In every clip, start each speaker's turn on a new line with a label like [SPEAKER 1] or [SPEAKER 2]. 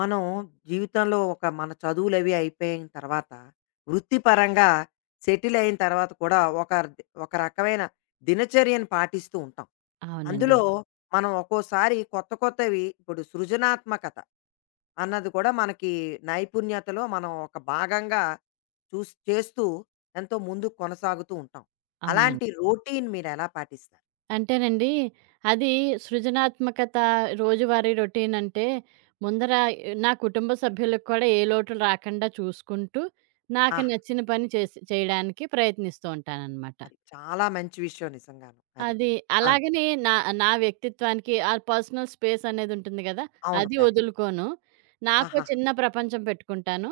[SPEAKER 1] మనం జీవితంలో ఒక మన చదువులవి అయిపోయిన తర్వాత, వృత్తిపరంగా సెటిల్ అయిన తర్వాత కూడా ఒక రకమైన దినచర్యను పాటిస్తూ ఉంటాం.
[SPEAKER 2] అవునండి.
[SPEAKER 1] అందులో మనం ఒక్కోసారి కొత్త కొత్తవి ఇప్పుడు సృజనాత్మకత అన్నది కూడా మనకి నైపుణ్యతలో మనం ఒక భాగంగా చేస్తూ ఎంతో ముందుకు కొనసాగుతూ ఉంటాం.
[SPEAKER 2] అవునండి.
[SPEAKER 1] అలాంటి రొటీన్ మీరెలా పాటిస్తారు?
[SPEAKER 2] అంటేనండి, అది సృజనాత్మకత. రోజువారీ రొటీన్ అంటే ముందర నా కుటుంబ సభ్యులకు కూడా ఏ లోటు రాకుండా చూసుకుంటూ, నాకు
[SPEAKER 1] ఆహా!
[SPEAKER 2] నచ్చిన పని చేయడానికి ప్రయత్నిస్తూ ఉంటాననమాట.
[SPEAKER 1] అది చాలా మంచి విషయం నిజంగాను. అది.
[SPEAKER 2] అది
[SPEAKER 1] ఆ!
[SPEAKER 2] అలాగని నా నా వ్యక్తిత్వానికి ఆ పర్సనల్ స్పేస్ అనేది ఉంటుంది గదా!
[SPEAKER 1] అవును.
[SPEAKER 2] అది
[SPEAKER 1] కరెక్ట్.
[SPEAKER 2] వదులుకోను. నాకో
[SPEAKER 1] ఆహాహా!
[SPEAKER 2] చిన్న ప్రపంచం పెట్టుకుంటాను.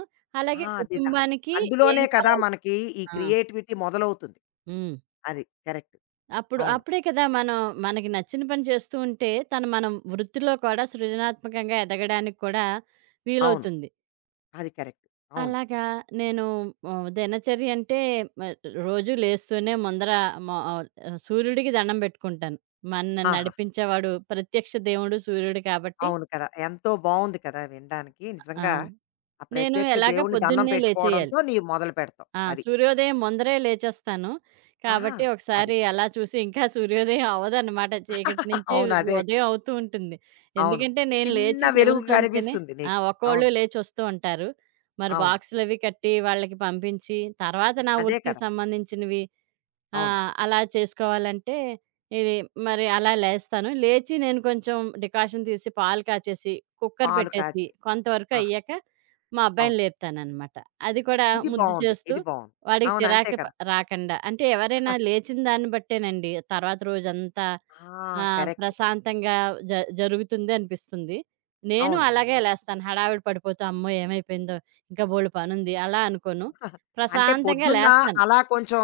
[SPEAKER 1] ఆ!
[SPEAKER 2] అలాగే
[SPEAKER 1] అది దా
[SPEAKER 2] కుటుంబానికి ఏం
[SPEAKER 1] అందులోనే కదా
[SPEAKER 2] కావాలి.
[SPEAKER 1] మనకి ఈ
[SPEAKER 2] ఆ!
[SPEAKER 1] క్రియేటివిటీ మొదలవుతుంది.
[SPEAKER 2] హ్మ్.
[SPEAKER 1] అది కరెక్ట్.
[SPEAKER 2] అప్పుడు
[SPEAKER 1] అవును.
[SPEAKER 2] అప్పుడే కదా మనం మనకి నచ్చిన పని చేస్తూ ఉంటే, తను మనం వృత్తిలో కూడా సృజనాత్మకంగా ఎదగడానికి కూడా
[SPEAKER 1] అవును.
[SPEAKER 2] వీలవుతుంది.
[SPEAKER 1] అది కరెక్ట్. అవును.
[SPEAKER 2] అలాగా నేను దినచర్య అంటే మ రోజు లేస్తూనే ముందర మ ఆహ్, సూర్యుడికి దండం పెట్టుకుంటాను. మనని
[SPEAKER 1] ఆహా!
[SPEAKER 2] నడిపించేవాడు ప్రత్యక్ష దేవుడు సూర్యుడు కాబట్టి.
[SPEAKER 1] అవును కదా! ఎంతో బావుంది కదా వినడానికి.
[SPEAKER 2] ఆ!
[SPEAKER 1] నిజంగా ఆ
[SPEAKER 2] నేను
[SPEAKER 1] ప్రత్యక్ష
[SPEAKER 2] ఎలాగా
[SPEAKER 1] దేవుడిని దండం
[SPEAKER 2] పొద్దున్నే లేచేయాలి.
[SPEAKER 1] పెట్టుకోవడంతో నీవు మొదలు పెడతావు.
[SPEAKER 2] ఆ!
[SPEAKER 1] అది.
[SPEAKER 2] సూర్యోదయం ముందరే లేచేస్తాను.
[SPEAKER 1] ఆహా!
[SPEAKER 2] కాబట్టి
[SPEAKER 1] అది.
[SPEAKER 2] ఒకసారి అలా చూసి ఇంకా సూర్యోదయం అవ్వదనమాట. చీకటి నుంచి
[SPEAKER 1] అవును. అదే క
[SPEAKER 2] ఉదయం అవుతూ ఉంటుంది.
[SPEAKER 1] అవును.
[SPEAKER 2] ఎందుకంటే నేను
[SPEAKER 1] చిన్న
[SPEAKER 2] లేచి
[SPEAKER 1] వెలుగు
[SPEAKER 2] తెగులుతుంటేనే,
[SPEAKER 1] కనిపిస్తుంది
[SPEAKER 2] ఆ,
[SPEAKER 1] నీకు.
[SPEAKER 2] ఒక్కోళ్ళు
[SPEAKER 1] అవును.
[SPEAKER 2] లేచొస్తూ ఉంటారు. మరి
[SPEAKER 1] అవును.
[SPEAKER 2] బాక్సులవి కట్టి వాళ్ళకి పంపించి, తర్వాత నా
[SPEAKER 1] అదే
[SPEAKER 2] వృత్తికి
[SPEAKER 1] కదా!
[SPEAKER 2] సంబంధించినవి. ఆ!
[SPEAKER 1] అవును.
[SPEAKER 2] అలా చేసుకోవాలంటే, ఇది మరి అలా లేస్తాను. లేచి నేను కొంచెం డికాషన్ తీసి పాలు కాచేసి, కుక్కర్
[SPEAKER 1] పాలు
[SPEAKER 2] పెట్టేసి,
[SPEAKER 1] కాచి
[SPEAKER 2] కొంతవరకు
[SPEAKER 1] ఆహా!
[SPEAKER 2] అయ్యాక మా అబ్బాయిని
[SPEAKER 1] అవును.
[SPEAKER 2] లేపుతాననమాట. అది కూడా
[SPEAKER 1] ఇది
[SPEAKER 2] ముద్దు
[SPEAKER 1] బావుంది.
[SPEAKER 2] చేస్తూ,
[SPEAKER 1] ఇది బావుంది.
[SPEAKER 2] వాడికి
[SPEAKER 1] అవును. అంతే
[SPEAKER 2] చిరాకు
[SPEAKER 1] కదా!
[SPEAKER 2] రాకండా. అంటే ఎవరైనా లేచిన దాన్ని బట్టేనండి తర్వాత రోజంతా
[SPEAKER 1] ఆ! కరెక్ట్.
[SPEAKER 2] ప్రశాంతంగా జ జరుగుతుంది అనిపిస్తుంది. నేను
[SPEAKER 1] అవును.
[SPEAKER 2] అలాగే లేస్తాను. హడావిడి పడిపోతూ అమ్మో! ఏమైపోయిందో, ఇంకా బోలెడు పనుంది అలా అనుకోను.
[SPEAKER 1] అంటే
[SPEAKER 2] ప్రశాంతంగా
[SPEAKER 1] పొద్దున్న
[SPEAKER 2] లేస్తాను.
[SPEAKER 1] అలా కొంచెం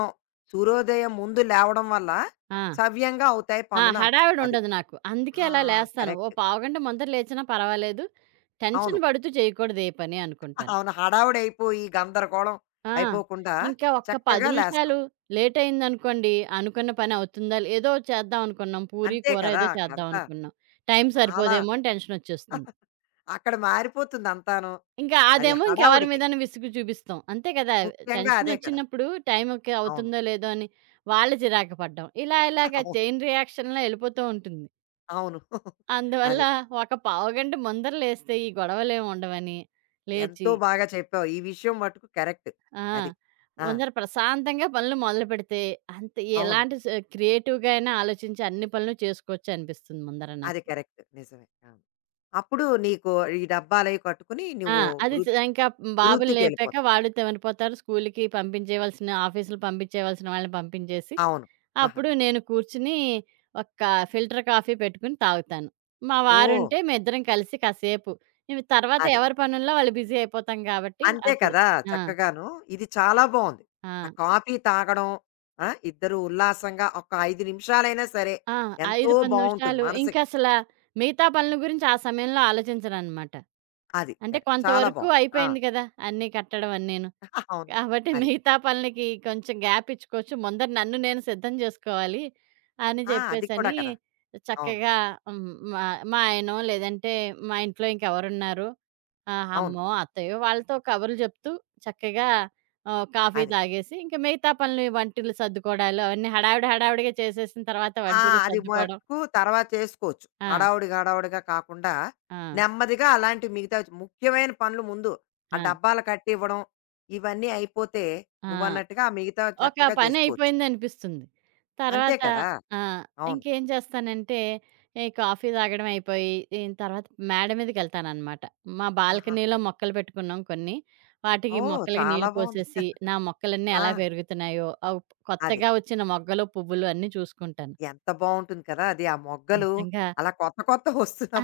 [SPEAKER 1] సూర్యోదయం ముందు లేవడం వల్ల
[SPEAKER 2] ఆ!
[SPEAKER 1] సవ్యంగా అవుతాయి
[SPEAKER 2] ఆ!
[SPEAKER 1] పనులు అంటాం. అది.
[SPEAKER 2] హడావిడుండదు నాకు. అందుకే
[SPEAKER 1] ఆ!
[SPEAKER 2] అలా లేస్తాను. ఓ
[SPEAKER 1] కరెక్ట్.
[SPEAKER 2] పావుగంట ముందర లేచినా పర్వాలేదు.
[SPEAKER 1] అవును.
[SPEAKER 2] టెన్షన్ పడుతూ చేయకూడదు ఏ పని అనుకుంటాను.
[SPEAKER 1] అవును. హడావుడైపోయి గందరగోళం
[SPEAKER 2] ఆ!
[SPEAKER 1] అయిపోకుండా
[SPEAKER 2] ఇంకా ఒక్క 10
[SPEAKER 1] చక్కగా లేస్తాం.
[SPEAKER 2] నిమిషాలు లేటయిందనుకోండి, అనుకున్న పని అవుతుందా? లే ఏదో చేద్దాం అనుకున్నాం. పూరి,
[SPEAKER 1] అంతే
[SPEAKER 2] కూర
[SPEAKER 1] కదా!
[SPEAKER 2] ఏదో చేద్దాం
[SPEAKER 1] అక్కడంతా
[SPEAKER 2] అనుకున్నాం. టైం
[SPEAKER 1] చాలా
[SPEAKER 2] సరిపోదేమో అని టెన్షనొచ్చేస్తుంది.
[SPEAKER 1] అక్కడ మారిపోతుందంతాను.
[SPEAKER 2] ఇంకా
[SPEAKER 1] అది
[SPEAKER 2] అదేమో ఇంకెవరి
[SPEAKER 1] హడావుడికి.
[SPEAKER 2] మీదైనా విసుగు చూపిస్తాం. అంతే కదా!
[SPEAKER 1] ముఖ్యంగా అదే కదా!
[SPEAKER 2] టెన్షనొచ్చినప్పుడు టైంకి
[SPEAKER 1] అవును.
[SPEAKER 2] అవుతుందో లేదో అని వాళ్ళు చిరాకు పడ్డం. ఇలా
[SPEAKER 1] అవును.
[SPEAKER 2] చైన్ రియాక్షన్‌లా ఎళ్ళిపోతూ ఉంటుంది.
[SPEAKER 1] అవును.
[SPEAKER 2] అందువల్ల
[SPEAKER 1] అది.
[SPEAKER 2] ఒక పావుగంట ముందర లేస్తే ఈ గొడవలేమి ఉండవని లేచి.
[SPEAKER 1] ఎంతో బాగా చెప్పావు. ఈ విషయం మటుకు కరెక్ట్.
[SPEAKER 2] ఆ!
[SPEAKER 1] అది. ఆ!
[SPEAKER 2] ముందర ప్రశాంతంగా పనులు మొదలుపెడితే, అంత
[SPEAKER 1] అవును.
[SPEAKER 2] ఎలాంటి స క్రియేటివ్‌గా అయినా ఆలోచించి అన్ని పనులు చేసుకోవచ్చు అనిపిస్తుంది ముందర
[SPEAKER 1] అది
[SPEAKER 2] నాకు.
[SPEAKER 1] కరెక్ట్. నిజమే. అవును. అప్పుడు నీకు ఈ డబ్బాలవి కట్టుకుని
[SPEAKER 2] ఆ!
[SPEAKER 1] నువ్వు
[SPEAKER 2] అది
[SPEAKER 1] వృ
[SPEAKER 2] చ ఇంకా బాబుని లేపాక
[SPEAKER 1] వృత్తికెళ్ళిపోతావు.
[SPEAKER 2] వాళ్ళు తెవనిపోతారు. స్కూలుకి పంపించేయవలసిన, ఆఫీసులు పంపించేయవలసిన వాళ్ళని పంపించేసి,
[SPEAKER 1] అవును. ఆహా!
[SPEAKER 2] అప్పుడు నేను కూర్చుని ఒక ఫిల్టర్ కాఫీ పెట్టుకొని తాగుతాను. మా
[SPEAKER 1] ఓహ్!
[SPEAKER 2] వారుంటే మేమిద్దరం కలిసి కాసేపు. ఇవి తర్వాత
[SPEAKER 1] అదే.
[SPEAKER 2] ఎవరి పనుల్లో వాళ్ళు బిజీ అయిపోతాం కాబట్టి
[SPEAKER 1] అంతే
[SPEAKER 2] అప్పుడు.
[SPEAKER 1] కదా!
[SPEAKER 2] ఆ!
[SPEAKER 1] చక్కగాను. ఇది చాలా బావుంది. ఆ
[SPEAKER 2] ఆ!
[SPEAKER 1] కాఫీ తాగడం ఆ! ఇద్దరు ఉల్లాసంగా ఒక 5 నిమిషాలైనా సరే
[SPEAKER 2] ఆ!
[SPEAKER 1] ఎంతో
[SPEAKER 2] 5, 10
[SPEAKER 1] బావుంటుంది
[SPEAKER 2] నిమిషాలు
[SPEAKER 1] మనసుకి.
[SPEAKER 2] మిగతా పనుల గురించి ఆ సమయంలో ఆలోచించననమాట.
[SPEAKER 1] అది
[SPEAKER 2] అంటే
[SPEAKER 1] కరెక్ట్. చాలా
[SPEAKER 2] కొంతవరకు
[SPEAKER 1] బావుంది. ఆ!
[SPEAKER 2] అయిపోయింది కదా! అన్నీ కట్టడం అన్నీను.
[SPEAKER 1] అవును.
[SPEAKER 2] కాబట్టి
[SPEAKER 1] అది.
[SPEAKER 2] మిగతా పనులకి కొంచెం గ్యాప్ ఇచ్చుకోవచ్చు. ముందర నన్ను నేను సిద్ధం జేసుకోవాలి అని
[SPEAKER 1] ఆ! అది కూడా
[SPEAKER 2] జెప్పేసని
[SPEAKER 1] కదా! అవును.
[SPEAKER 2] చక్కగా. హ్మ్. మా మా ఆయనో లేదంటే మా ఇంట్లో ఇంకెవరున్నారు,
[SPEAKER 1] అవును.
[SPEAKER 2] అమ్మో, అత్తయ్యో వాళ్ళతో కబుర్లు జెప్తూ చక్కగా, కాఫీ
[SPEAKER 1] అదే.
[SPEAKER 2] తాగేసి ఇంక మిగతా పనులు, ఈ వంటలు సర్దుకోవడాలు అవన్నీ హడావిడి హడావిడిగా చేసేసిన తర్వాత
[SPEAKER 1] ఆ!
[SPEAKER 2] వంటలు
[SPEAKER 1] అది
[SPEAKER 2] సర్దుకోవడం.
[SPEAKER 1] మటుకు తర్వాత చేసుకోవచ్చు.
[SPEAKER 2] ఆ!
[SPEAKER 1] హడావుడిగా, హడావుడిగా కాకుండా
[SPEAKER 2] ఆ!
[SPEAKER 1] నెమ్మదిగా అలాంటి మిగతా ముఖ్యమైన పనులు ముందు ఆ
[SPEAKER 2] ఆ!
[SPEAKER 1] డబ్బాలు కట్టివ్వడం, ఇవన్నీ అయిపోతే
[SPEAKER 2] ఆ!
[SPEAKER 1] నువ్వన్నట్టుగా ఆ మిగతావి
[SPEAKER 2] ఒక
[SPEAKER 1] చక్కగా చేసుకోవచ్చు.
[SPEAKER 2] పనయిపోయిందనిపిస్తుంది.
[SPEAKER 1] అంతే
[SPEAKER 2] తర్వాత.
[SPEAKER 1] కదా!
[SPEAKER 2] ఆ!
[SPEAKER 1] అవును.
[SPEAKER 2] ఇంకేం చేస్తానంటే, ఈ కాఫీ తాగడం అయిపోయి, దీని తర్వాత మేడ మీదకెళ్తాననమాట. మా
[SPEAKER 1] ఆహాహా!
[SPEAKER 2] బాల్కనీలో మొక్కలు పెట్టుకున్నాం కొన్ని. వాటికి,
[SPEAKER 1] ఓహ్!
[SPEAKER 2] మొక్కలకి
[SPEAKER 1] చాలా
[SPEAKER 2] నీళ్లు
[SPEAKER 1] బావుంది.
[SPEAKER 2] పోసేసి, నా మొక్కలన్నీ
[SPEAKER 1] ఆ!
[SPEAKER 2] ఎలా పెరుగుతున్నాయో,
[SPEAKER 1] అది.
[SPEAKER 2] కొత్తగా వచ్చిన మొగ్గలు, పువ్వులు అన్నీ చూసుకుంటాను.
[SPEAKER 1] ఎంత బావుంటుంది కదా! అది ఆ మొగ్గలు
[SPEAKER 2] నిజంగా.
[SPEAKER 1] అలా కొత్త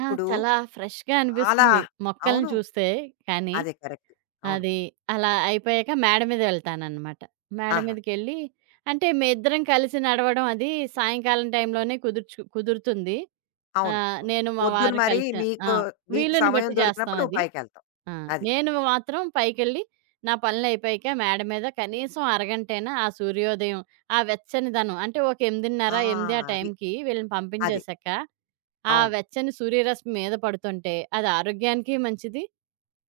[SPEAKER 2] ఆ! చాలా ఫ్రెష్‌గా
[SPEAKER 1] చాలా
[SPEAKER 2] అనిపిస్తుంది మొక్కల్ని
[SPEAKER 1] అవును.
[SPEAKER 2] చూస్తే కానీ.
[SPEAKER 1] అదే కరెక్ట్. అవును.
[SPEAKER 2] అది. అలా అయిపోయాక మేడ మీద వెళ్తాననమాట. మేడ
[SPEAKER 1] ఆహా!
[SPEAKER 2] మీదకెళ్ళి అంటే మేమిద్దరం కలిసి నడవడం అది సాయంకాలం టైంలోనే కుదురుతుంది.
[SPEAKER 1] అవును.
[SPEAKER 2] నేను మా
[SPEAKER 1] పొద్దున
[SPEAKER 2] వారు
[SPEAKER 1] మరి
[SPEAKER 2] కలిసి. ఆ!
[SPEAKER 1] మీకు నీకు
[SPEAKER 2] వీలుని
[SPEAKER 1] సమయం
[SPEAKER 2] బట్టి చేస్తాం
[SPEAKER 1] దొరికినప్పుడు నువ్వు
[SPEAKER 2] అది.
[SPEAKER 1] పైకెళ్తావు.
[SPEAKER 2] ఆ!
[SPEAKER 1] అది.
[SPEAKER 2] నేను మాత్రం పైకెళ్ళి నా పనులయిపోయాక మేడ మీద కనీసం అరగంటైనా ఆ సూర్యోదయం, ఆ వెచ్చనిదనం అంటే ఒక 8:30,
[SPEAKER 1] ఆ!
[SPEAKER 2] 8 ఆ
[SPEAKER 1] అది.
[SPEAKER 2] టైంకి వీళ్ళని
[SPEAKER 1] అది.
[SPEAKER 2] పంపించేశాక, ఆ
[SPEAKER 1] అవును.
[SPEAKER 2] వెచ్చని సూర్యరశ్మి మీద పడుతుంటే అది ఆరోగ్యానికి మంచిది.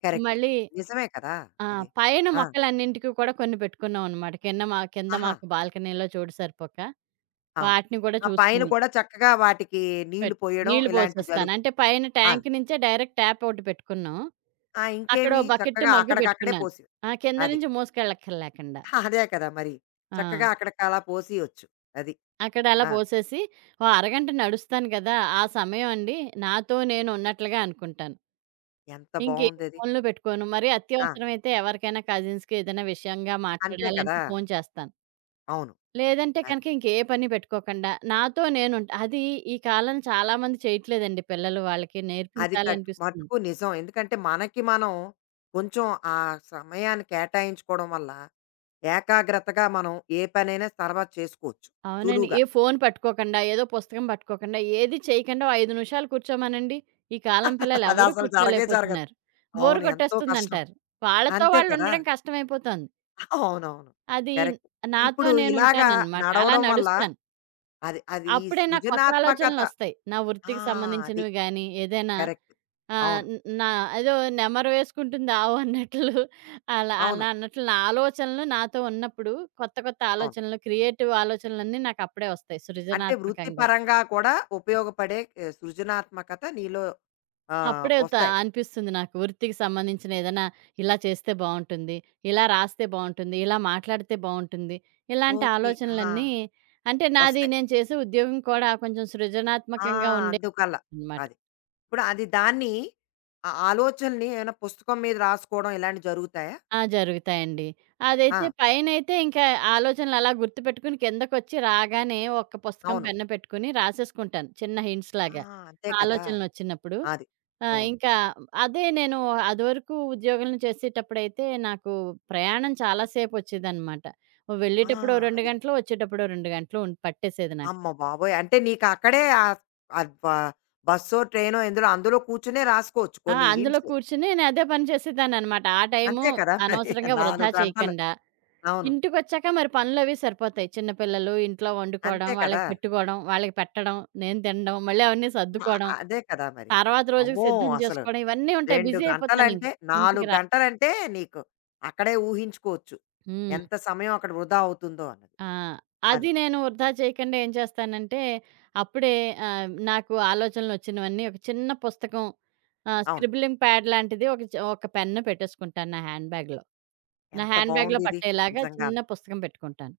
[SPEAKER 1] కరెక్ట్.
[SPEAKER 2] మళ్ళీ.
[SPEAKER 1] నిజమే కదా!
[SPEAKER 2] ఆ!
[SPEAKER 1] అది.
[SPEAKER 2] పైన
[SPEAKER 1] ఆ!
[SPEAKER 2] మొక్కలన్నింటికి కూడా కొన్ని పెట్టుకున్నామనమాట. కింద
[SPEAKER 1] ఆహా!
[SPEAKER 2] మాకు బాల్కనీలో చోటు సరిపోక,
[SPEAKER 1] అవును.
[SPEAKER 2] వాటిని కూడా
[SPEAKER 1] ఆ పైన
[SPEAKER 2] చూసుకుని
[SPEAKER 1] కూడా చక్కగా వాటికి నీళ్లు
[SPEAKER 2] పెట్
[SPEAKER 1] పోయడం
[SPEAKER 2] నీళ్లు
[SPEAKER 1] ఇలాంటివి
[SPEAKER 2] పోసేస్తాను. అంటే పైన
[SPEAKER 1] ఆ!
[SPEAKER 2] ట్యాంక్ నుంచే డైరెక్ట్ ట్యాప్ ఒకటి పెట్టుకున్నాం.
[SPEAKER 1] ఆ!
[SPEAKER 2] అక్కడ
[SPEAKER 1] ఇంకేమి
[SPEAKER 2] ఓ బకెట్టు,
[SPEAKER 1] చక్కగా
[SPEAKER 2] మగ్గు
[SPEAKER 1] అక్కడికక్కడే
[SPEAKER 2] పెట్టుకున్నాను.
[SPEAKER 1] పోసేవి.
[SPEAKER 2] ఆ! కింద
[SPEAKER 1] అది.
[SPEAKER 2] నుంచి మోసుకెళ్ళక్కర్లేకుండా.
[SPEAKER 1] అదే కదా! మరి.
[SPEAKER 2] ఆ!
[SPEAKER 1] చక్కగా అక్కడికలా పోసియొచ్చు. అది.
[SPEAKER 2] అక్కడ అలా
[SPEAKER 1] ఆ!
[SPEAKER 2] పోసేసి ఓ అరగంట నడుస్తాను కదా! ఆ సమయం అండి నాతో నేను ఉన్నట్లుగా అనుకుంటాను.
[SPEAKER 1] ఎంత
[SPEAKER 2] ఇంకే
[SPEAKER 1] బావుందది.
[SPEAKER 2] ఫోన్లు పెట్టుకోను. మరీ
[SPEAKER 1] ఆ!
[SPEAKER 2] అత్యవసరమైతే ఎవరికైనా కజిన్స్‌కి ఏదైనా విషయంగా
[SPEAKER 1] అంతే
[SPEAKER 2] మాట్లాడాలంటే
[SPEAKER 1] కదా!
[SPEAKER 2] ఫోను చేస్తాను.
[SPEAKER 1] అవును.
[SPEAKER 2] లేదంటే కనుక ఇంకే పని పెట్టుకోకుండా, నాతో నేనుంటా. అది. ఈ కాలం చాలామంది చేయట్లేదండి పిల్లలు. వాళ్ళకి
[SPEAKER 1] అది కట్
[SPEAKER 2] నేర్పించాలనిపిస్తుంది.
[SPEAKER 1] మట్టుకు నిజం. ఎందుకంటే మనకి మనం కొంచెం ఆ సమయాన్ని కేటాయించుకోవడం వల్ల ఏకాగ్రతగా మనం ఏ పనైనా తర్వాత చేసుకోవచ్చు
[SPEAKER 2] అవునండి.
[SPEAKER 1] సులువుగా.
[SPEAKER 2] ఏ ఫోను పట్టుకోకుండా, ఏదో పుస్తకం పట్టుకోకుండా, ఏది చేయకుండా ఓ 5 నిమిషాలు కూర్చోమనండి. ఈ కాలం పిల్లలెవరూ
[SPEAKER 1] అదసలు జరగే జరగదు.
[SPEAKER 2] కూర్చోలేకపోతున్నారు. బోర్
[SPEAKER 1] అవును. ఎంతో కష్టం.
[SPEAKER 2] కొట్టేస్తుందంటారు. వాళ్ళతో
[SPEAKER 1] అంతే కదా!
[SPEAKER 2] వాళ్ళుండడం కష్టమైపోతోంది.
[SPEAKER 1] అవునవును.
[SPEAKER 2] అది.
[SPEAKER 1] కరెక్ట్.
[SPEAKER 2] నాతో
[SPEAKER 1] ఇప్పుడు ఇలాగా
[SPEAKER 2] నేనుంటాననమాట. అలా
[SPEAKER 1] నడవడం వల్ల
[SPEAKER 2] నడుస్తాను.
[SPEAKER 1] అది అది ఈ
[SPEAKER 2] అప్పుడే నాకు కొత్త
[SPEAKER 1] సృజనాత్మకత
[SPEAKER 2] ఆలోచనలొస్తాయి. నా
[SPEAKER 1] ఆ!
[SPEAKER 2] వృత్తికి
[SPEAKER 1] అది.
[SPEAKER 2] సంబంధించినవి గానీ, ఏదైనా
[SPEAKER 1] కరెక్ట్.
[SPEAKER 2] ఆహ్,
[SPEAKER 1] అవును.
[SPEAKER 2] న్ నా ఏదో నెమరు వేసుకుంటుంది ఆవు అన్నట్లు, అలా
[SPEAKER 1] అవును.
[SPEAKER 2] అలా అన్నట్లు నా ఆలోచనలు నాతో ఉన్నప్పుడు కొత్త కొత్త
[SPEAKER 1] అవును.
[SPEAKER 2] ఆలోచనలు, క్రియేటివ్ ఆలోచనలన్నీ నాకప్పుడే వస్తాయి
[SPEAKER 1] అంటే
[SPEAKER 2] సృజనాత్మకంగా.
[SPEAKER 1] వృత్తిపరంగా కూడా ఉపయోగపడే సృజనాత్మకత నీలో
[SPEAKER 2] అప్పుడే త
[SPEAKER 1] వస్తాయి.
[SPEAKER 2] అనిపిస్తుంది నాకు వృత్తికి సంబంధించిన ఏదైనా ఇలా చేస్తే బావుంటుంది, ఇలా రాస్తే బావుంటుంది, ఇలా మాట్లాడితే బావుంటుంది. ఇలాంటి
[SPEAKER 1] ఓకే. ఆ!
[SPEAKER 2] ఆలోచనలన్నీ. అంటే నాది
[SPEAKER 1] వస్తాయి.
[SPEAKER 2] నేను చేసే ఉద్యోగం కూడా కొంచెం
[SPEAKER 1] ఆ!
[SPEAKER 2] సృజనాత్మకంగా
[SPEAKER 1] అందుకల్ల.
[SPEAKER 2] ఉండేదనమాట.
[SPEAKER 1] అది. ఇప్పుడు అది దాన్ని ఆ ఆలోచనని ఏమైనా పుస్తకం మీద రాసుకోవడం ఇలాంటివి జరుగుతాయా?
[SPEAKER 2] ఆ! జరుగుతాయండి.
[SPEAKER 1] ఆ!
[SPEAKER 2] అదైతే పైనైతే ఇంకా ఆలోచనలు అలా గుర్తుపెట్టుకుని కిందకొచ్చి రాగానే ఒక్క పుస్తకం,
[SPEAKER 1] అవును.
[SPEAKER 2] పెన్ను పెట్టుకుని రాసేసుకుంటాను చిన్న
[SPEAKER 1] ఆ!
[SPEAKER 2] హింట్స్‌లాగా
[SPEAKER 1] అంతే కదా!
[SPEAKER 2] ఆలోచనలొచ్చినప్పుడు.
[SPEAKER 1] అది.
[SPEAKER 2] ఆ!
[SPEAKER 1] అవును.
[SPEAKER 2] ఇంకా అదే నేను అదివరకు ఉద్యోగం చేసేటప్పుడైతే నాకు ప్రయాణం చాలా సేపొచ్చేదనమాట.
[SPEAKER 1] ఆ!
[SPEAKER 2] వెళ్ళేటప్పుడు ఓ 2
[SPEAKER 1] అది.
[SPEAKER 2] గంటలు, వచ్చేటప్పుడు ఓ 2 గంటలు పట్టేసేది నాకు.
[SPEAKER 1] అమ్మ బాబోయ్! అంటే నీకక్కడే ఆహ్, బ బస్సో, ట్రైనో ఎందులో అందులో కూర్చునే రాసుకోవచ్చు
[SPEAKER 2] ఆ!
[SPEAKER 1] కొన్ని
[SPEAKER 2] అందులో
[SPEAKER 1] హింట్స్.
[SPEAKER 2] కూర్చొని నేను అదే పని చేసేదాన్ననమాట. ఆ టైము
[SPEAKER 1] అంతే కదా! మరి
[SPEAKER 2] అనవసరంగా వృధా
[SPEAKER 1] 4 గంటలు.
[SPEAKER 2] చేయకండా.
[SPEAKER 1] అవును.
[SPEAKER 2] ఇంటికొచ్చాక మరి పనులవి సరిపోతాయి. చిన్న పిల్లలు, ఇంట్లో వండుకోవడం,
[SPEAKER 1] అంతే కదా!
[SPEAKER 2] వాళ్ళకి పెట్టుకోవడం, వాళ్ళకి పెట్టడం, నేను తినడం, మళ్ళీ అవన్నీ
[SPEAKER 1] ఆ,
[SPEAKER 2] సర్దుకోవడం,
[SPEAKER 1] అదే కదా మరి.
[SPEAKER 2] తర్వాత రోజుకి
[SPEAKER 1] అమ్మో!
[SPEAKER 2] సిద్ధం
[SPEAKER 1] అసలు
[SPEAKER 2] చేసుకోవడం ఇవన్నీ ఉంటాయి.
[SPEAKER 1] 2
[SPEAKER 2] బిజీ అయిపోతానింక
[SPEAKER 1] గంటలంటే
[SPEAKER 2] ఇంటికి
[SPEAKER 1] 4
[SPEAKER 2] రా
[SPEAKER 1] గంటలంటే నీకు అక్కడే ఊహించుకోవచ్చు.
[SPEAKER 2] హ్మ్.
[SPEAKER 1] ఎంత సమయం అక్కడ వృధా అవుతుందో అన్నది.
[SPEAKER 2] ఆ!
[SPEAKER 1] అది.
[SPEAKER 2] అది నేను వృధా చేయకుండా ఏం చేస్తానంటే, అప్పుడే నాకు ఆలోచనలొచ్చినవన్నీ ఒక చిన్న పుస్తకం,
[SPEAKER 1] అవును.
[SPEAKER 2] స్క్రిబ్లింగ్ ప్యాడ్ లాంటిది ఒక పెన్ను పెట్టేసుకుంటాను నా హ్యాండ్ బ్యాగ్‌లో. నా
[SPEAKER 1] ఎంత
[SPEAKER 2] హ్యాండ్ బ్యాగ్‌లో
[SPEAKER 1] బావుందిది
[SPEAKER 2] పట్టేలాగా చిన్న
[SPEAKER 1] నిజంగాను.
[SPEAKER 2] పుస్తకం పెట్టుకుంటాను.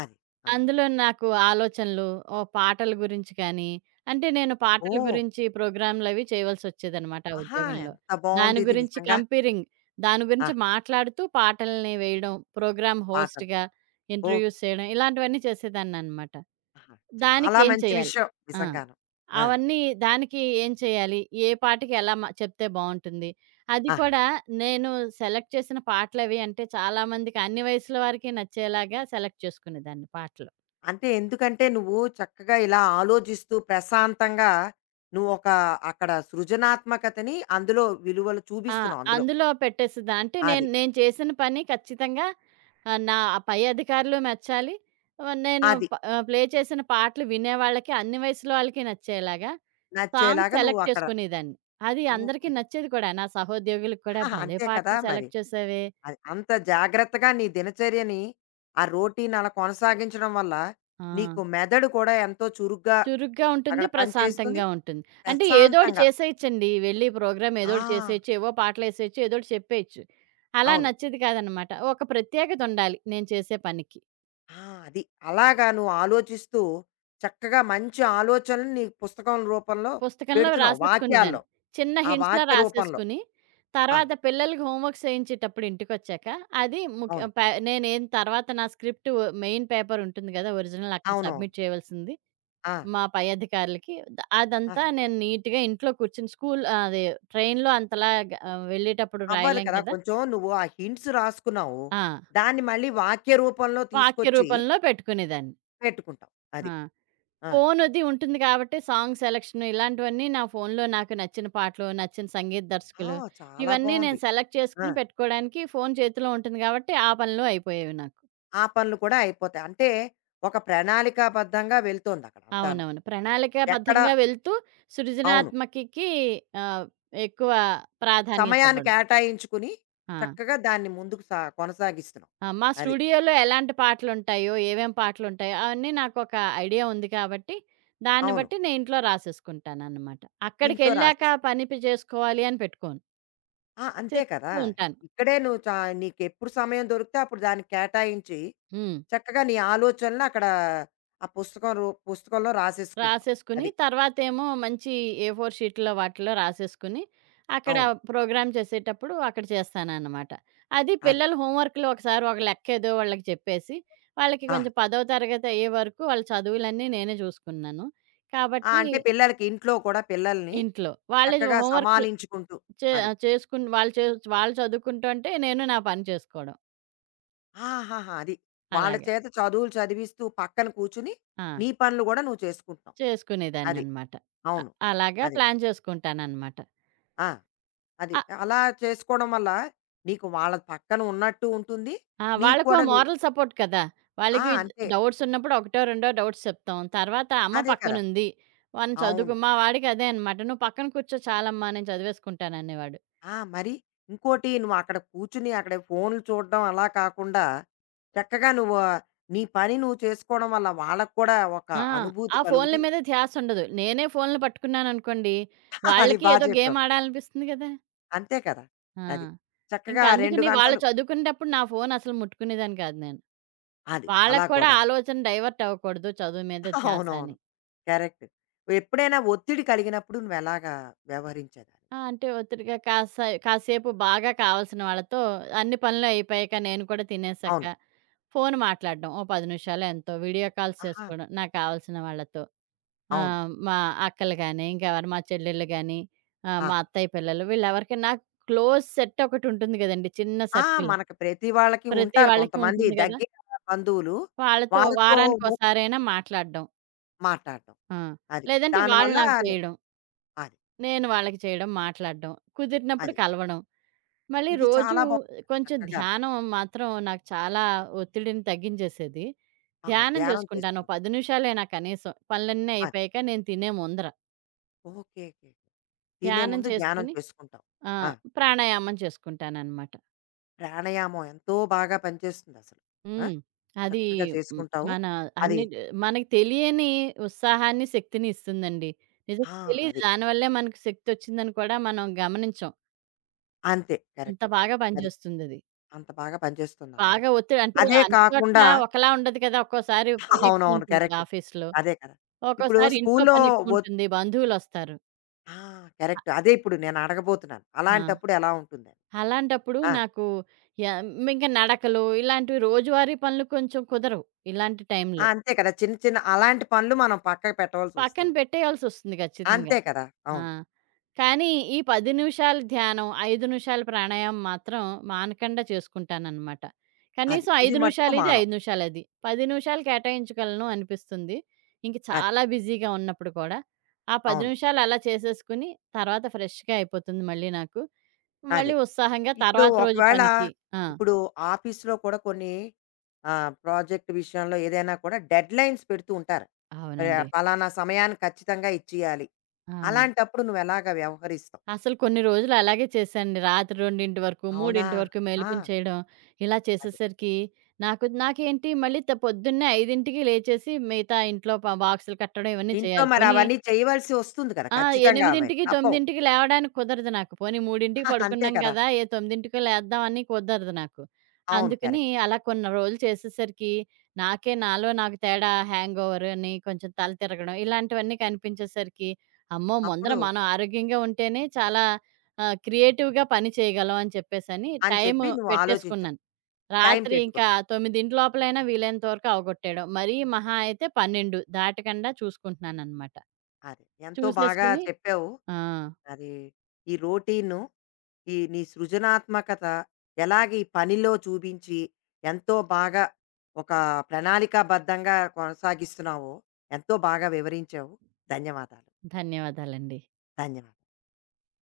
[SPEAKER 1] అది. ఆ!
[SPEAKER 2] అందులో నాకు ఆలోచనలు, ఓహ్! పాటల గురించి కానీ, అంటే నేను పాటల
[SPEAKER 1] ఓహ్!
[SPEAKER 2] గురించి ప్రోగ్రామ్‌లవి చేయవలసొచ్చేదనమాట ఆ
[SPEAKER 1] ఆహా!
[SPEAKER 2] ఉద్యోగంలో.
[SPEAKER 1] ఎంత
[SPEAKER 2] దాని
[SPEAKER 1] బావుందిది
[SPEAKER 2] గురించి
[SPEAKER 1] నిజంగా.
[SPEAKER 2] కంపేరింగ్, దాని
[SPEAKER 1] ఆ!
[SPEAKER 2] గురించి మాట్లాడుతూ పాటల్ని వేయడం, ప్రోగ్రామ్
[SPEAKER 1] పాటలు.
[SPEAKER 2] హోస్ట్‌గా
[SPEAKER 1] ఓకే.
[SPEAKER 2] ఇంటర్వ్యూస్ చేయడం, ఇలాంటివన్నీ చేసేదాన్ననమాట.
[SPEAKER 1] ఆహా! చాలా
[SPEAKER 2] దానికేం
[SPEAKER 1] మంచి
[SPEAKER 2] చేయాలి?
[SPEAKER 1] విషయం
[SPEAKER 2] ఆ!
[SPEAKER 1] నిజంగాను. ఆ!
[SPEAKER 2] అవన్నీ దానికి ఏం చేయాలి? ఏ పాటకి ఎలా చెప్తే బావుంటుంది? అది
[SPEAKER 1] ఆహా!
[SPEAKER 2] కూడా నేను సెలెక్ట్ చేసిన పాటలవి అంటే చాలా మందికి, అన్ని వయసుల వారికి నచ్చేలాగా సెలెక్ట్ చేసుకునేదాన్ని పాటలు.
[SPEAKER 1] అంటే ఎందుకంటే నువ్వు చక్కగా ఇలా ఆలోచిస్తూ ప్రశాంతంగా నువ్వొక అక్కడ సృజనాత్మకతని అందులో విలువలు
[SPEAKER 2] ఆ!
[SPEAKER 1] చూపిస్తున్నావు అందులో.
[SPEAKER 2] అందులో పెట్టేస్తదా? అంటే
[SPEAKER 1] అది.
[SPEAKER 2] నేను నేను చేసిన పని ఖచ్చితంగా నా పై అధికారులు మెచ్చాలి. ఆహ్, నేను
[SPEAKER 1] అది.
[SPEAKER 2] ప ఆహ్, ప్లే చేసిన పాటలు వినేవాళ్ళకి, అన్ని వయసుల వాళ్ళకి నచ్చేలాగా సాంగ్స్
[SPEAKER 1] నచ్చేలాగా నువ్వు
[SPEAKER 2] సెలెక్ట్
[SPEAKER 1] అక్కడ
[SPEAKER 2] చేసుకునేదాన్ని. అది అందరికీ
[SPEAKER 1] ఓకే.
[SPEAKER 2] నచ్చేది కూడా. నా సహోద్యోగులకు కూడా,
[SPEAKER 1] ఆహాహా!
[SPEAKER 2] "భలే
[SPEAKER 1] అంతే కదా!
[SPEAKER 2] పాటలు
[SPEAKER 1] మరి.
[SPEAKER 2] సెలెక్ట్ చేసావే!"
[SPEAKER 1] అది అంత జాగ్రత్తగా నీ దినచర్యని, ఆ రోటీన్ అలా కొనసాగించడం వల్ల,
[SPEAKER 2] ఆ!
[SPEAKER 1] నీకు మెదడు కూడా ఎంతో చురుగ్గా
[SPEAKER 2] చురుగ్గా ఉంటుంది.
[SPEAKER 1] అక్కడ పనిచేస్తుంది.
[SPEAKER 2] ప్రశాంతంగా ఉంటుంది. అంటే ఏదోకటి
[SPEAKER 1] ప్రశాంతంగా
[SPEAKER 2] చేసేయొచ్చండి. వెళ్ళి ప్రోగ్రామ్
[SPEAKER 1] ఆ!
[SPEAKER 2] ఏదోకటి చేసేయొచ్చు. ఏవో పాటలేసేయొచ్చు. ఏదోకటి చెప్పేయొచ్చు. అలా
[SPEAKER 1] అవును.
[SPEAKER 2] నచ్చేది కాదనమాట. ఒక ప్రత్యేకత ఉండాలి నేను చేసే పనికి.
[SPEAKER 1] ఆ! అది. అలాగా నువ్వు ఆలోచిస్తూ, చక్కగా మంచి ఆలోచనలు నీ పుస్తకం రూపంలో
[SPEAKER 2] పుస్తకంలో
[SPEAKER 1] పెడుతున్నావు వాక్యాల్లో.
[SPEAKER 2] రాసేసుకునేదాన్ని. చిన్న
[SPEAKER 1] ఆ
[SPEAKER 2] హింట్స్‌లా
[SPEAKER 1] వాక్య రూపంలో.
[SPEAKER 2] రాసేసుకుని,
[SPEAKER 1] ఆహా!
[SPEAKER 2] తర్వాత పిల్లలకి హోంవర్క్స్ చేయించేటప్పుడు ఇంటికొచ్చాక, అది ముఖ్య
[SPEAKER 1] అవును.
[SPEAKER 2] ప నేనేం తర్వాత నా స్క్రిప్ట్, మెయిన్ పేపర్ ఉంటుంది గదా! ఒరిజినల్ అక్కడ
[SPEAKER 1] అవునవును.
[SPEAKER 2] సబ్మిట్ చేయవలసింది
[SPEAKER 1] ఆ!
[SPEAKER 2] మా పై అధికారులకి. అదంతా
[SPEAKER 1] ఆహా!
[SPEAKER 2] నేను నీట్‌గా ఇంట్లో కూర్చొని స్కూల్ అదే ట్రైన్‌లో వెళ్ళేటప్పుడు
[SPEAKER 1] అవ్వదు
[SPEAKER 2] రాయలేం
[SPEAKER 1] కదా!
[SPEAKER 2] కదా!
[SPEAKER 1] కొంచెం నువ్వు ఆ హింట్స్ రాసుకున్నావు.
[SPEAKER 2] ఆ!
[SPEAKER 1] దాన్ని మళ్ళీ వాక్య రూపంలో
[SPEAKER 2] వాక్య
[SPEAKER 1] తీసుకొచ్చి
[SPEAKER 2] రూపంలో పెట్టుకునేదాన్ని.
[SPEAKER 1] పెట్టుకుంటావు. అది.
[SPEAKER 2] ఆ!
[SPEAKER 1] ఆ!
[SPEAKER 2] ఫోనది ఉంటుంది కాబట్టి సాంగ్ సెలక్షన్ ఇలాంటివన్నీ నా ఫోన్‌లో నాకు నచ్చిన పాటలు, నచ్చిన సంగీత
[SPEAKER 1] ఆ!
[SPEAKER 2] దర్శకులు
[SPEAKER 1] చాలా
[SPEAKER 2] ఇవన్నీ
[SPEAKER 1] బావుంది.
[SPEAKER 2] నేను సెలెక్ట్
[SPEAKER 1] ఆ!
[SPEAKER 2] చేసుకొని పెట్టుకోవడానికి ఫోను చేతిలో ఉంటుంది కాబట్టి ఆ పనులు అయిపోయేవి నాకు.
[SPEAKER 1] ఆ పనులు కూడా అయిపోతాయి. అంటే ఒక ప్రణాళికాబద్ధంగా వెళ్తోందక్కడ అంతాను.
[SPEAKER 2] అవునవును.
[SPEAKER 1] ఎక్కడ
[SPEAKER 2] ప్రణాళికాబద్ధంగా వెళ్తూ
[SPEAKER 1] అవును.
[SPEAKER 2] సృజనాత్మకకి ఆహ్, ఎక్కువ ప్రాధాన్యత
[SPEAKER 1] సమయాన్ని
[SPEAKER 2] ఇవ్వడం.
[SPEAKER 1] కేటాయించుకుని
[SPEAKER 2] ఆ!
[SPEAKER 1] చక్కగా దాన్ని ముందుకు కొనసాగిస్తున్నావు.
[SPEAKER 2] ఆ! మా
[SPEAKER 1] అది.
[SPEAKER 2] స్టూడియోలో ఎలాంటి పాటలుంటాయో, ఏమేం పాటలుంటాయో అవన్నీ నాకొక ఐడియా ఉంది కాబట్టి దాన్ని
[SPEAKER 1] అవును.
[SPEAKER 2] బట్టి నేను ఇంట్లో రాసేసుకుంటాననమాట.
[SPEAKER 1] ఇంట్లో
[SPEAKER 2] అక్కడికెళ్ళాక
[SPEAKER 1] రాసేస్తావు.
[SPEAKER 2] పని పి చేసుకోవాలి అని పెట్టుకోను.
[SPEAKER 1] ఆ! అంతే కదా!
[SPEAKER 2] సిద్ధంగా ఉంటాను.
[SPEAKER 1] ఇక్కడే నువ్వు నీకెప్పుడు సమయం దొరికితే అప్పుడు దానికి కేటాయించి
[SPEAKER 2] హ్మ్.
[SPEAKER 1] చక్కగా నీ ఆలోచనలు అక్కడ ఆ పుస్తకంలో రాసేసుకుంటాం.
[SPEAKER 2] రాసేసుకుని
[SPEAKER 1] అది.
[SPEAKER 2] తర్వాతేమో మంచి ఏ ఫోర్ షీట్‌లో వాటిలో రాసేసుకుని, అక్కడ
[SPEAKER 1] అవును.
[SPEAKER 2] ప్రోగ్రామ్ చేసేటప్పుడు అక్కడ చేస్తాననమాట. అది
[SPEAKER 1] అది.
[SPEAKER 2] పిల్లల హోంవర్క్‌లు ఒకసారి ఒక లెక్కేదో వాళ్ళకి చెప్పేసి, వాళ్ళకి
[SPEAKER 1] ఆ!
[SPEAKER 2] కొంచెం 10వ తరగతి అయ్యే వరకు వాళ్ళ చదువులన్నీ నేనే చూసుకున్నాను.
[SPEAKER 1] ఆ!
[SPEAKER 2] కాబట్టి
[SPEAKER 1] అంటే పిల్లలకి ఇంట్లో కూడా పిల్లల్ని
[SPEAKER 2] ఇంట్లో, వాళ్ళే
[SPEAKER 1] చక్కగా
[SPEAKER 2] హోంవర్క్‌లు
[SPEAKER 1] సమాలించుకుంటూ
[SPEAKER 2] చే
[SPEAKER 1] అది.
[SPEAKER 2] చేసుకుని వాళ్ళు చదువుకుంటుంటే నేను నా పని చేసుకోవడం.
[SPEAKER 1] ఆహాహా! అది. వాళ్ళ
[SPEAKER 2] అలాగా.
[SPEAKER 1] చేత చదువులు చదివిస్తూ పక్కన కూర్చుని,
[SPEAKER 2] ఆ!
[SPEAKER 1] నీ పనులు గూడా నువ్వు చేసుకుంటున్నావు. అది.
[SPEAKER 2] చేసుకునేదాన్ననమాట. అ
[SPEAKER 1] అవును.
[SPEAKER 2] అలాగా
[SPEAKER 1] అది.
[SPEAKER 2] ప్లాన్ చేసుకుంటాననమాట.
[SPEAKER 1] ఆ! అది. అలా చేసుకోవడం వల్ల నీకు వాళ్ళ పక్కన ఉన్నట్టు ఉంటుంది.
[SPEAKER 2] ఆ!
[SPEAKER 1] నీకు
[SPEAKER 2] వాళ్ళకో
[SPEAKER 1] కూడా నువ్వు
[SPEAKER 2] మోరల్ సపోర్ట్ కదా!
[SPEAKER 1] ఆ!
[SPEAKER 2] వాళ్ళకి
[SPEAKER 1] అంతే.
[SPEAKER 2] డౌట్స్ ఉన్నప్పుడు ఒకటో, రెండో డౌట్స్ చెప్తాం. తర్వాత అమ్మ
[SPEAKER 1] అదే కదా!
[SPEAKER 2] పక్కనుంది. వాడిని
[SPEAKER 1] అవును.
[SPEAKER 2] చదువుకో, మా వాడికి అదే అనమాట. "నువ్వు పక్కన కూర్చో చాలమ్మా, నేను చదివేసుకుంటాననేవాడు."
[SPEAKER 1] ఆ! మరి ఇంకోటి నువ్వక్కడ కూర్చొని అక్కడ ఫోన్‌లు చూడడం అలా కాకుండా, చక్కగా నువ్వు నీ పని నువ్వు చేసుకోవడం వల్ల వాళ్ళకి కూడా ఒక
[SPEAKER 2] ఆ!
[SPEAKER 1] అనుభూతి
[SPEAKER 2] ఆ ఫోన్ల
[SPEAKER 1] కలుగుద్ది.
[SPEAKER 2] మీద ధ్యాస ఉండదు. నేనే ఫోన్లు పట్టుకున్నాననుకోండి,
[SPEAKER 1] అది
[SPEAKER 2] వాళ్ళకి
[SPEAKER 1] బా
[SPEAKER 2] ఏదో గేమ్
[SPEAKER 1] చెప్పావు.
[SPEAKER 2] ఆడాలనిపిస్తుంది కదా!
[SPEAKER 1] అంతే కదా!
[SPEAKER 2] ఆ!
[SPEAKER 1] అది. చక్కగా
[SPEAKER 2] ఇంకా
[SPEAKER 1] 2
[SPEAKER 2] అందుకని వాళ్ళు
[SPEAKER 1] గంటలు
[SPEAKER 2] చదువుకునేటప్పుడు నా ఫోన్ అసలు ముట్టుకునేదాన్ని కాదు నేను.
[SPEAKER 1] అది. అలా
[SPEAKER 2] వాళ్ళకి కూడా
[SPEAKER 1] కూడాను.
[SPEAKER 2] ఆలోచన డైవర్ట్ అవ్వకూడదు చదువు మీద ధ్యాస
[SPEAKER 1] అవునవును.
[SPEAKER 2] అని.
[SPEAKER 1] కరెక్ట్. ఎప్పుడైనా ఒత్తిడి కలిగినప్పుడు నువ్వెలాగా వ్యవహరించేదానివి?
[SPEAKER 2] ఆ! అంటే ఒత్తిడిగా కాసేపు బాగా కావాల్సిన వాళ్ళతో అన్ని పనులు అయిపోయాక నేను కూడా తినేసాక,
[SPEAKER 1] అవును.
[SPEAKER 2] ఫోను మాట్లాడడం ఓ 10 నిమిషాలో ఎంతో, వీడియో కాల్స్
[SPEAKER 1] ఆహా!
[SPEAKER 2] చేసుకోవడం నాకు కావాల్సిన వాళ్ళతో.
[SPEAKER 1] అవును.
[SPEAKER 2] మా అక్కలు గాని, ఇంకెవరు మా చెల్లెళ్ళు గాని, మా
[SPEAKER 1] ఆహా!
[SPEAKER 2] అత్తయ్య పిల్లలు వీళ్ళెవరికి నాకు క్లోజ్ సెట్ ఒకటుంటుంది గదండీ, చిన్న
[SPEAKER 1] ఆ!
[SPEAKER 2] సర్కిల్.
[SPEAKER 1] మనకి ప్రతి వాళ్ళకి
[SPEAKER 2] ప్రతి
[SPEAKER 1] ఉంటారు
[SPEAKER 2] వాళ్ళకి
[SPEAKER 1] కొంతమంది
[SPEAKER 2] ఉంటుంది గదా!
[SPEAKER 1] దగ్గర బంధువులు.
[SPEAKER 2] వాళ్ళతో
[SPEAKER 1] వాళ్ళతో
[SPEAKER 2] వారానికోసారైనా మాట్లాడడం.
[SPEAKER 1] మాట్లాడడం.
[SPEAKER 2] ఆ!
[SPEAKER 1] అది.
[SPEAKER 2] లేదంటే వాళ్ళు
[SPEAKER 1] దానివల్ల
[SPEAKER 2] నాకు
[SPEAKER 1] ను
[SPEAKER 2] చేయడం,
[SPEAKER 1] అది.
[SPEAKER 2] నేను వాళ్ళకి చేయడం, మాట్లాడడం, కుదిరినప్పుడు
[SPEAKER 1] అది.
[SPEAKER 2] కలవడం. మళ్ళీ
[SPEAKER 1] ఇది
[SPEAKER 2] రోజు
[SPEAKER 1] చాలా బావుంది
[SPEAKER 2] కొంచెం
[SPEAKER 1] చక్కగాను.
[SPEAKER 2] ధ్యానం మాత్రం నాకు చాలా ఒత్తిడిని తగ్గించేసేది.
[SPEAKER 1] ఆహా!
[SPEAKER 2] ధ్యానం
[SPEAKER 1] ధ్యానం
[SPEAKER 2] చేసుకుంటాను. ఓ
[SPEAKER 1] చేసుకుంటాం.
[SPEAKER 2] 10 నిమిషాలే నా కనీసం. పనులన్నీ
[SPEAKER 1] అది.
[SPEAKER 2] అయిపోయాక నేను తినే ముందర.
[SPEAKER 1] ఓకే. ఓకే. తినే
[SPEAKER 2] ధ్యానం
[SPEAKER 1] ముందు ధ్యానం
[SPEAKER 2] చేసుకొని
[SPEAKER 1] చేసుకుంటావు. ఆ!
[SPEAKER 2] ఆహ్, ప్రాణాయామం చేసుకుంటాననమాట.
[SPEAKER 1] ప్రాణాయామం ఎంతో బాగా పనిచేస్తుందసలు. ఆ!
[SPEAKER 2] హ్మ్. అది.
[SPEAKER 1] చక్కగా
[SPEAKER 2] హ్మ్.
[SPEAKER 1] చేసుకుంటావు.
[SPEAKER 2] మన
[SPEAKER 1] అది
[SPEAKER 2] అన్ని మనకు తెలియని ఉత్సాహాన్ని, శక్తిని ఇస్తుందండి.
[SPEAKER 1] ఆ!
[SPEAKER 2] నిజంగా తెలీదు
[SPEAKER 1] అది.
[SPEAKER 2] దానివల్లే మనకు శక్తొచ్చిందని కూడా మనం గమనించం.
[SPEAKER 1] అంతే
[SPEAKER 2] అంత
[SPEAKER 1] కరెక్ట్.
[SPEAKER 2] బాగా
[SPEAKER 1] అది.
[SPEAKER 2] పనిచేస్తుందది.
[SPEAKER 1] అంత బాగా పనిచేస్తుందనమాట.
[SPEAKER 2] బాగా ఒత్తిడి. అంటే
[SPEAKER 1] అదే
[SPEAKER 2] అన్ని
[SPEAKER 1] కాకుండా
[SPEAKER 2] చోట్లా ఒకలా ఉండదు కదా! ఒక్కోసారి
[SPEAKER 1] అవునవును.
[SPEAKER 2] పనెక్కువుంటుంది
[SPEAKER 1] కరెక్ట్.
[SPEAKER 2] ఆఫీస్‌లో.
[SPEAKER 1] అదే కదా! ఇప్పుడు
[SPEAKER 2] ఒక్కోసారి ఇంట్లో
[SPEAKER 1] స్కూల్లో ఒత్
[SPEAKER 2] పనెక్కువుంటుంది. బంధువులొస్తారు.
[SPEAKER 1] ఆ! కరెక్ట్. అదే ఇప్పుడు నేను అడగబోతున్నాను.
[SPEAKER 2] ఆ!
[SPEAKER 1] అలాంటప్పుడు ఎలా ఉంటుందని?
[SPEAKER 2] అలాంటప్పుడు
[SPEAKER 1] ఆ!
[SPEAKER 2] నాకు యాహ్! ఇంక నడకలు ఇలాంటివి రోజువారీ పనులు కొంచెం కుదరవు ఇలాంటి
[SPEAKER 1] ఆ!
[SPEAKER 2] టైంలో.
[SPEAKER 1] అంతే కదా! చిన్న చిన్న అలాంటి పనులు మనం పక్కకు
[SPEAKER 2] పక్కన
[SPEAKER 1] పెట్టవలసొస్తుంది.
[SPEAKER 2] పెట్టేయాల్సొస్తుంది ఖచ్చితంగా.
[SPEAKER 1] అంతే కదా!
[SPEAKER 2] ఆ!
[SPEAKER 1] అవును.
[SPEAKER 2] కానీ ఈ 10 నిమిషాలు ధ్యానం, 5 నిమిషాలు ప్రాణాయామం మాత్రం మానకుండా చేసుకుంటాననమాట.
[SPEAKER 1] అది.
[SPEAKER 2] కనీసం
[SPEAKER 1] ఇది
[SPEAKER 2] 5
[SPEAKER 1] మట్టుకు
[SPEAKER 2] నిమిషాలు ఇది,
[SPEAKER 1] మానం.
[SPEAKER 2] 5 నిమిషాలు అది. 10 నిమిషాలు కేటాయించగలను అనిపిస్తుంది. ఇంక
[SPEAKER 1] అది.
[SPEAKER 2] చాలా బిజీగా ఉన్నప్పుడు కూడా. ఆ 10
[SPEAKER 1] అవును.
[SPEAKER 2] నిమిషాలు అలా చేసేసుకుని తర్వాత ఫ్రెష్‌గా అయిపోతుంది మళ్ళీ నాకు.
[SPEAKER 1] అది.
[SPEAKER 2] మళ్ళీ ఉత్సాహంగా
[SPEAKER 1] ఇప్పుడు
[SPEAKER 2] తర్వాత రోజు
[SPEAKER 1] ఒకవేళ
[SPEAKER 2] పనికి. ఆ!
[SPEAKER 1] ఇప్పుడు ఆఫీస్‌లో కూడా కొన్ని ప్రాజెక్ట్ విషయంలో ఏదైనా కూడా డెడ్‌లైన్స్ పెడుతూ ఉంటారు. ప
[SPEAKER 2] అవునండి.
[SPEAKER 1] పలానా సమయాన్ని ఖచ్చితంగా ఇచ్చేయాలి.
[SPEAKER 2] ఆ!
[SPEAKER 1] అలాంటప్పుడు నువ్వెలాగా వ్యవహరిస్తావు?
[SPEAKER 2] అసలు కొన్ని రోజులు అలాగే చేశానండి. రాత్రి 2 వరకు,
[SPEAKER 1] అవునా!
[SPEAKER 2] 3 వరకు
[SPEAKER 1] ఆ!
[SPEAKER 2] మేలుకొని చేయడం. ఇలా
[SPEAKER 1] అదే.
[SPEAKER 2] చేసేసరికి నాకేంటి మళ్ళీ పొద్దున్నే 5కి లేచేసి మిగతా ఇంట్లో బాక్సులు కట్టడం ఇవన్నీ
[SPEAKER 1] ఇంట్లో
[SPEAKER 2] చేయాలి.
[SPEAKER 1] మరి
[SPEAKER 2] పోనీ.
[SPEAKER 1] అవన్నీ చేయవలసి వస్తుంది కదా!
[SPEAKER 2] ఆ!
[SPEAKER 1] ఖచ్చితంగా అవన్నీ.
[SPEAKER 2] 8కి,
[SPEAKER 1] తప్పవు.
[SPEAKER 2] 9కి లేవడానికి కుదరదు నాకు. పోనీ 3కి
[SPEAKER 1] అంతే
[SPEAKER 2] పడుకున్నాం
[SPEAKER 1] కదా!
[SPEAKER 2] కదా! ఏ 9కో లేద్దామని కుదరదు నాకు.
[SPEAKER 1] అవును.
[SPEAKER 2] అందుకని
[SPEAKER 1] కరెక్ట్.
[SPEAKER 2] అలా కొన్ని రోజులు చేసేసరికి నాకే నాలో నాకు తేడా హ్యాంగోవర్ అని, కొంచెం తల తిరగడం ఇలాంటివన్నీ కనిపించేసరికి, అమ్మో! ముందర
[SPEAKER 1] అప్పుడు
[SPEAKER 2] మనం ఆరోగ్యంగా ఉంటేనే చాలా క్రియేటివ్‌గా పని చేయగలం అని చెప్పేసని
[SPEAKER 1] అని
[SPEAKER 2] టైము
[SPEAKER 1] చెప్పి నువ్వు ఆలోచించావు.
[SPEAKER 2] పెట్టేసుకున్నాను.
[SPEAKER 1] టైం
[SPEAKER 2] రాత్రి ఇంకా
[SPEAKER 1] పెట్టుకున్నావు.
[SPEAKER 2] 9 లోపలైనా వీలైనంత వరకు అవగొట్టేయడం. మరీ మహా అయితే 12 దాటకుండా చూసుకుంటున్నాననమాట.
[SPEAKER 1] అది. ఎంతో బాగా
[SPEAKER 2] చూసేసుకొని.
[SPEAKER 1] చెప్పావు.
[SPEAKER 2] ఆ!
[SPEAKER 1] అది ఈ రోటీను, ఈ నీ సృజనాత్మకత ఎలాగ ఈ పనిలో చూపించి, ఎంతో బాగా ఒక ప్రణాళికాబద్ధంగా కొనసాగిస్తున్నావో, ఎంతో బాగా వివరించావు. ధన్యవాదాలు.
[SPEAKER 2] ధన్యవాదాలండి.
[SPEAKER 1] ధన్యవాదాలు.